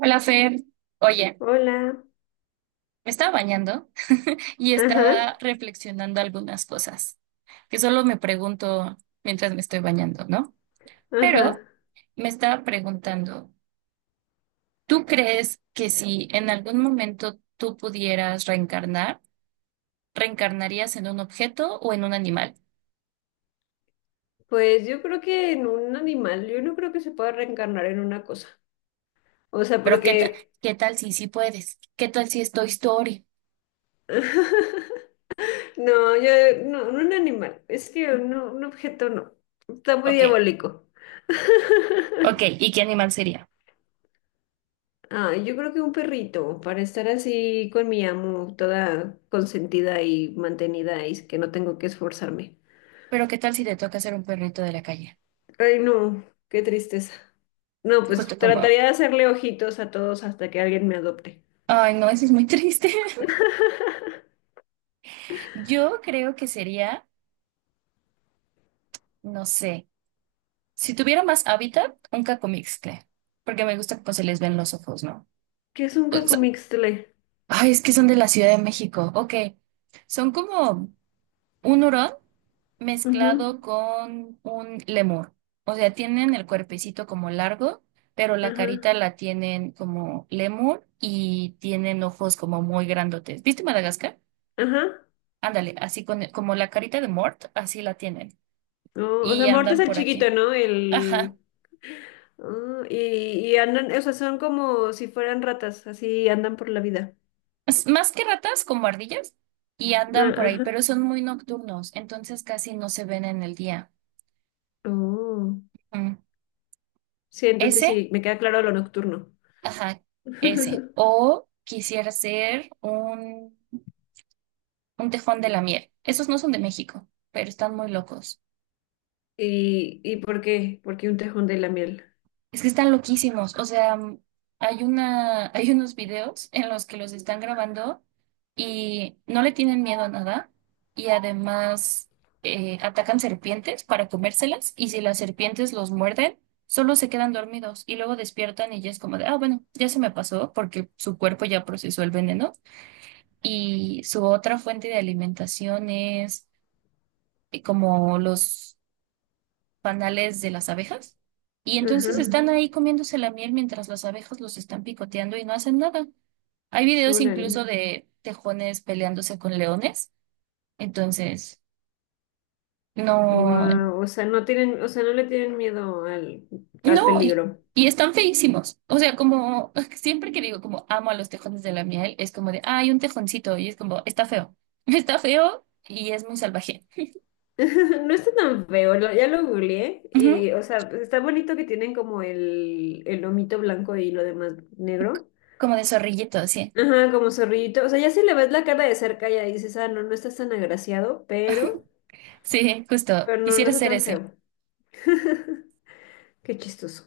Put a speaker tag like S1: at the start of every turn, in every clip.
S1: Hola, Fer. Oye,
S2: Hola.
S1: me estaba bañando y
S2: Ajá,
S1: estaba reflexionando algunas cosas que solo me pregunto mientras me estoy bañando, ¿no?
S2: ajá.
S1: Pero me estaba preguntando, ¿tú crees que si en algún momento tú pudieras reencarnar, reencarnarías en un objeto o en un animal?
S2: Pues yo creo que en un animal, yo no creo que se pueda reencarnar en una cosa. O sea,
S1: Pero ¿qué tal,
S2: porque...
S1: qué tal si sí puedes? ¿Qué tal si es Toy Story?
S2: No, yo no, no un animal. Es que no, un objeto no. Está muy
S1: Ok,
S2: diabólico.
S1: ok, ¿y qué animal sería?
S2: Ah, yo creo que un perrito, para estar así con mi amo, toda consentida y mantenida y que no tengo que esforzarme.
S1: Pero ¿qué tal si te toca ser un perrito de la calle?
S2: Ay, no, qué tristeza. No, pues
S1: Justo como,
S2: trataría de hacerle ojitos a todos hasta que alguien me adopte.
S1: ay, no, eso es muy triste. Yo creo que sería, no sé, si tuviera más hábitat, un cacomixtle, porque me gusta cómo se les ven los ojos, ¿no?
S2: ¿Qué es un
S1: Pues,
S2: cacomixtle?
S1: ay, es que son de la Ciudad de México. Ok, son como un hurón
S2: Ujú.
S1: mezclado con un lemur. O sea, tienen el cuerpecito como largo, pero la carita
S2: Ajá,
S1: la tienen como lemur y tienen ojos como muy grandotes. ¿Viste Madagascar?
S2: ajá.
S1: Ándale, así con, como la carita de Mort, así la tienen.
S2: No, o sea,
S1: Y
S2: muerto es
S1: andan
S2: el
S1: por
S2: chiquito,
S1: aquí.
S2: ¿no?
S1: Ajá.
S2: El... ah, y, y andan, o sea, son como si fueran ratas, así andan por la vida.
S1: Es más que ratas, como ardillas, y
S2: Ah,
S1: andan por ahí,
S2: ajá.
S1: pero son muy nocturnos, entonces casi no se ven en el día.
S2: Oh.
S1: Mm. Mm.
S2: Sí, entonces
S1: Ese,
S2: sí, me queda claro lo nocturno.
S1: ajá, ese. O quisiera ser un tejón de la miel. Esos no son de México, pero están muy locos.
S2: ¿Y, y por qué? Porque un tejón de la miel.
S1: Es que están loquísimos. O sea, hay unos videos en los que los están grabando y no le tienen miedo a nada. Y además atacan serpientes para comérselas. Y si las serpientes los muerden, solo se quedan dormidos y luego despiertan y ya es como de, ah, bueno, ya se me pasó porque su cuerpo ya procesó el veneno. Y su otra fuente de alimentación es como los panales de las abejas y
S2: Ajá,
S1: entonces ujú, están ahí comiéndose la miel mientras las abejas los están picoteando y no hacen nada. Hay videos
S2: órale.
S1: incluso de tejones peleándose con leones, entonces no. Mm.
S2: Wow, o sea, no tienen, o sea, no le tienen miedo al
S1: No,
S2: peligro.
S1: y están feísimos. O sea, como siempre que digo como amo a los tejones de la miel, es como de, ah, hay un tejoncito y es como, está feo, está feo y es muy salvaje.
S2: No está tan feo, ya lo googleé
S1: Ujú.
S2: y, o sea, pues, está bonito que tienen como el lomito blanco y lo demás negro.
S1: Como de zorrillito, sí.
S2: Ajá, como zorrillito. O sea, ya si le ves la cara de cerca ya dices, ah, no, no estás tan agraciado,
S1: Sí, justo.
S2: pero no, no
S1: Quisiera
S2: está
S1: ser
S2: tan
S1: ese.
S2: feo. Qué chistoso.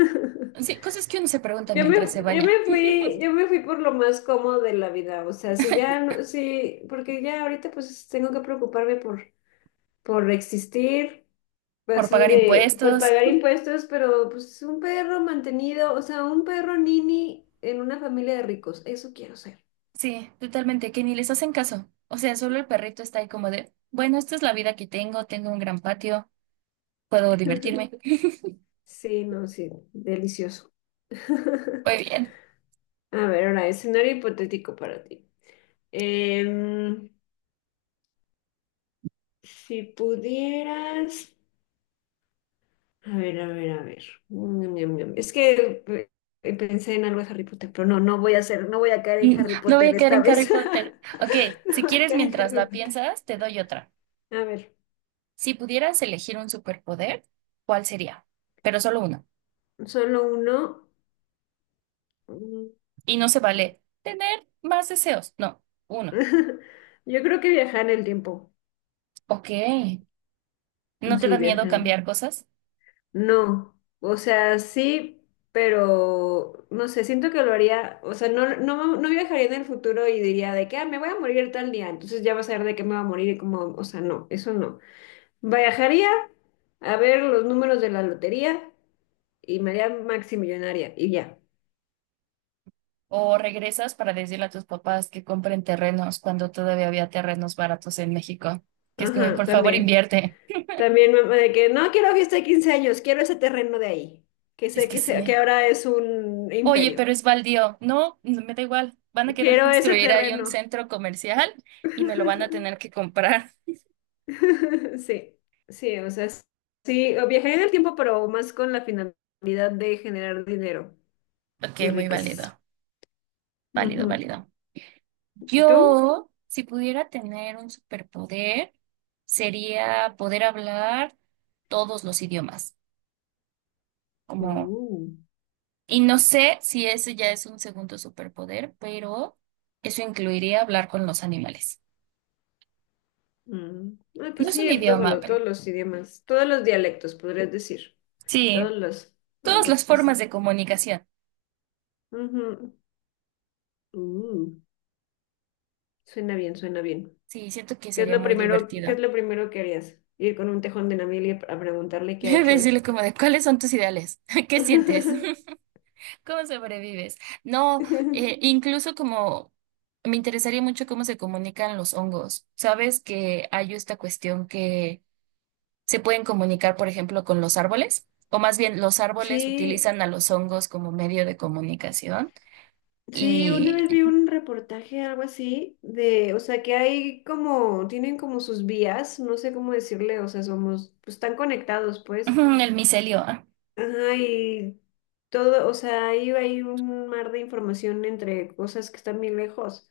S1: Sí, cosas que uno se pregunta
S2: Yo me,
S1: mientras se baña.
S2: yo me fui por lo más cómodo de la vida, o sea, si ya, si, porque ya ahorita pues tengo que preocuparme por existir, pues,
S1: Por
S2: así
S1: pagar
S2: de, por
S1: impuestos.
S2: pagar impuestos, pero pues un perro mantenido, o sea, un perro nini en una familia de ricos, eso quiero ser.
S1: Sí, totalmente, que ni les hacen caso. O sea, solo el perrito está ahí como de, bueno, esta es la vida que tengo, tengo un gran patio, puedo divertirme.
S2: Sí, no, sí, delicioso.
S1: Muy bien.
S2: A ver, ahora, escenario hipotético para ti. Em, si pudieras... A ver, a ver, a ver. Ñam, ñam, ñam. Es que pensé en algo de Harry Potter, pero no, no voy a caer en
S1: Mm,
S2: Harry
S1: no voy
S2: Potter
S1: a caer
S2: esta
S1: en Harry
S2: vez.
S1: Potter. Ok,
S2: No
S1: si
S2: voy a
S1: quieres,
S2: caer en
S1: mientras
S2: Harry
S1: la
S2: Potter.
S1: piensas, te doy otra.
S2: A ver,
S1: Si pudieras elegir un superpoder, ¿cuál sería? Pero solo uno.
S2: solo uno. Mm.
S1: Y no se vale tener más deseos. No, uno.
S2: Yo creo que viajar en el tiempo.
S1: Ok. ¿No te
S2: Sí,
S1: da miedo
S2: viajar.
S1: cambiar cosas?
S2: No, o sea, sí, pero no sé, siento que lo haría, o sea, no, no, no viajaría en el futuro y diría de que, ah, me voy a morir tal día, entonces ya vas a ver de qué me va a morir y como, o sea, no, eso no. Viajaría a ver los números de la lotería y me haría maximillonaria y ya.
S1: O regresas para decirle a tus papás que compren terrenos cuando todavía había terrenos baratos en México. Que es como,
S2: Ajá,
S1: por favor,
S2: también.
S1: invierte.
S2: De que no quiero fiesta de 15 años, quiero ese terreno de ahí, que
S1: Es
S2: sé
S1: que
S2: que, se- que
S1: sí.
S2: ahora es un
S1: Oye,
S2: imperio.
S1: pero es baldío. No, no me da igual. Van a querer
S2: Quiero ese
S1: construir ahí un
S2: terreno.
S1: centro comercial y me lo van a tener que comprar.
S2: Sí, sí, o sea, sí, o viajar en el tiempo, pero más con la finalidad de generar dinero
S1: Ok,
S2: y
S1: muy
S2: riquezas.
S1: válido. Válido,
S2: Ujú.
S1: válido.
S2: ¿Y tú?
S1: Yo, si pudiera tener un superpoder, sería poder hablar todos los idiomas. Como
S2: Uh.
S1: y no sé si ese ya es un segundo superpoder, pero eso incluiría hablar con los animales.
S2: Mm. Ah,
S1: No
S2: pues
S1: es
S2: sí,
S1: un idioma,
S2: todos
S1: pero
S2: los idiomas, todos los dialectos, podrías decir,
S1: sí,
S2: todos los,
S1: todas
S2: algo
S1: las formas de
S2: así.
S1: comunicación.
S2: Ujú. Uh. Suena bien, suena bien.
S1: Sí, siento que sería muy
S2: ¿Qué es
S1: divertido.
S2: lo primero que harías? Ir con un tejón de Namibia a preguntarle qué ha hecho hoy.
S1: Decirle como de, ¿cuáles son tus ideales? ¿Qué sientes? ¿Cómo sobrevives? No, incluso como me interesaría mucho cómo se comunican los hongos. Sabes que hay esta cuestión que se pueden comunicar, por ejemplo, con los árboles, o más bien los árboles
S2: Sí,
S1: utilizan a los hongos como medio de comunicación
S2: sí, una
S1: y
S2: vez vi un reportaje, algo así, de, o sea, que hay como, tienen como sus vías, no sé cómo decirle, o sea, somos, pues están conectados, pues.
S1: ujú, el micelio. Ah,
S2: Ajá, y todo, o sea, ahí hay un mar de información entre cosas que están bien lejos.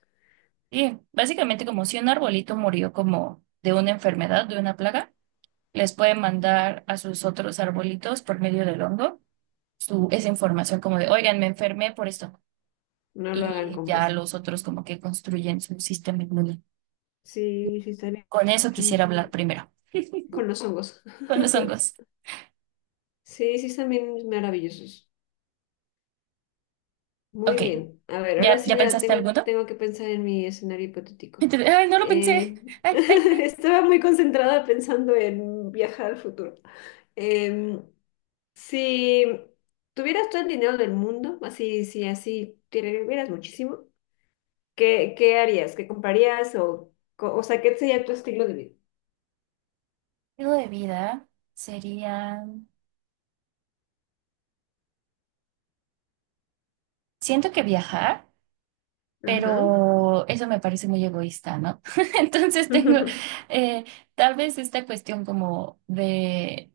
S1: sí, básicamente como si un arbolito murió como de una enfermedad, de una plaga, les pueden mandar a sus otros arbolitos por medio del hongo su, esa información como de, oigan, me enfermé por esto.
S2: No lo hagan,
S1: Y ya
S2: compas.
S1: los otros como que construyen su sistema inmune.
S2: Sí, sí, están
S1: Con eso quisiera
S2: bien
S1: hablar primero,
S2: con los hongos.
S1: con los hongos.
S2: Sí, sí, están bien maravillosos. Muy
S1: Ok,
S2: bien. A ver, ahora sí
S1: ya
S2: ya
S1: pensaste
S2: tengo,
S1: alguno?
S2: tengo que pensar en mi escenario hipotético.
S1: Entonces, ay, no lo pensé.
S2: Eh,
S1: Ay, ay, ay.
S2: estaba muy concentrada pensando en viajar al futuro. Em, si tuvieras todo el dinero del mundo, así, si así tuvieras muchísimo, ¿qué harías? ¿Qué comprarías? O o sea, ¿qué sería tu estilo de vida?
S1: Estilo de vida sería, siento que viajar,
S2: Ajá.
S1: pero eso me parece muy egoísta, ¿no? Entonces tengo eh, tal vez esta cuestión como de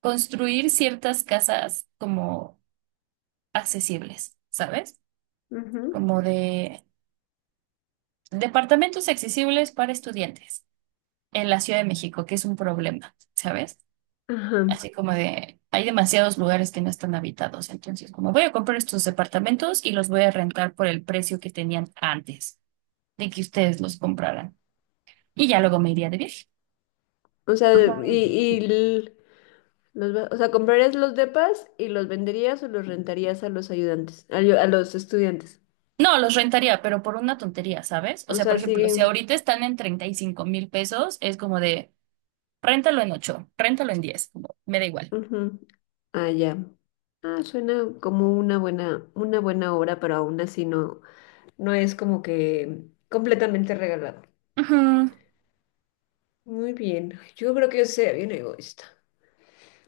S1: construir ciertas casas como accesibles, ¿sabes?
S2: Ujú.
S1: Como de departamentos accesibles para estudiantes en la Ciudad de México, que es un problema, ¿sabes?
S2: Ajá.
S1: Así como de, hay demasiados lugares que no están habitados. Entonces, como voy a comprar estos departamentos y los voy a rentar por el precio que tenían antes de que ustedes los compraran. Y ya luego me iría de viaje.
S2: O sea,
S1: O sea,
S2: y, y l- o sea, ¿comprarías los depas y los venderías o los rentarías a los ayudantes, a los estudiantes?
S1: no, los rentaría, pero por una tontería, ¿sabes? O
S2: O
S1: sea, por
S2: sea,
S1: ejemplo, si
S2: siguen.
S1: ahorita están en 35,000 pesos, es como de, réntalo en 8 réntalo en 10 como, me da igual.
S2: Ujú. Ah, ya. Ah, suena como una buena obra, pero aún así no, no es como que completamente regalado.
S1: Ujú.
S2: Muy bien. Yo creo que yo sería bien egoísta.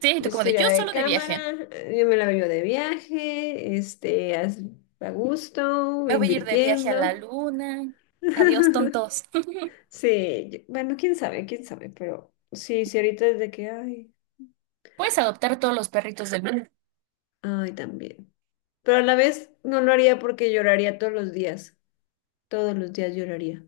S1: Sí, y tú
S2: Yo
S1: como de,
S2: sería
S1: yo
S2: de
S1: solo de viaje.
S2: cámara, yo me la veo de viaje, a gusto,
S1: Me voy a ir de viaje a la
S2: invirtiendo.
S1: luna. Adiós, tontos.
S2: Sí, bueno, quién sabe, pero sí, sí, ahorita desde que, ay,
S1: Puedes adoptar todos los perritos del mundo.
S2: ay, también. Pero a la vez no lo haría porque lloraría todos los días lloraría.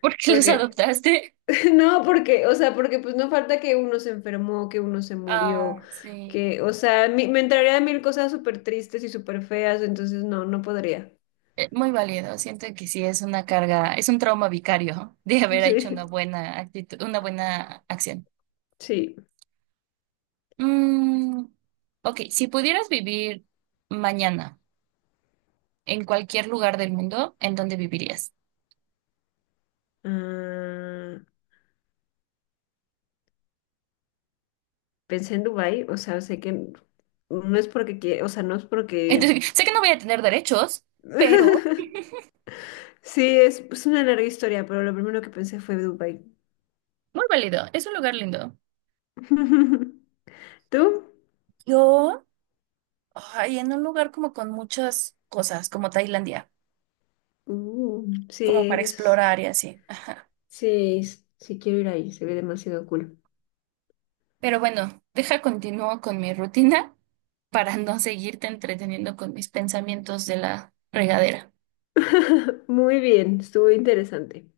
S1: ¿Por qué los
S2: Porque,
S1: adoptaste?
S2: no, porque, o sea, porque pues no falta que uno se enfermó, que uno se murió,
S1: Ah, sí.
S2: que, o sea, me entraría a mil cosas súper tristes y súper feas, entonces no, no podría.
S1: Muy válido. Siento que sí es una carga, es un trauma vicario de haber hecho una
S2: Sí,
S1: buena actitud, una buena acción.
S2: sí.
S1: Mm, ok, si pudieras vivir mañana en cualquier lugar del mundo, ¿en dónde vivirías?
S2: Ah, pensé en Dubái, o sea, sé que no es porque, o sea, no es porque...
S1: Entonces, sé que no voy a tener derechos, pero
S2: Sí, es una larga historia, pero lo primero que pensé fue Dubai.
S1: muy válido. Es un lugar lindo.
S2: ¿Tú?
S1: Yo, ay, en un lugar como con muchas cosas, como Tailandia,
S2: Uh, sí,
S1: como para
S2: es-
S1: explorar y así.
S2: sí quiero ir ahí, se ve demasiado cool.
S1: Pero bueno, deja continúo con mi rutina para no seguirte entreteniendo con mis pensamientos de la regadera.
S2: Muy bien, estuvo interesante.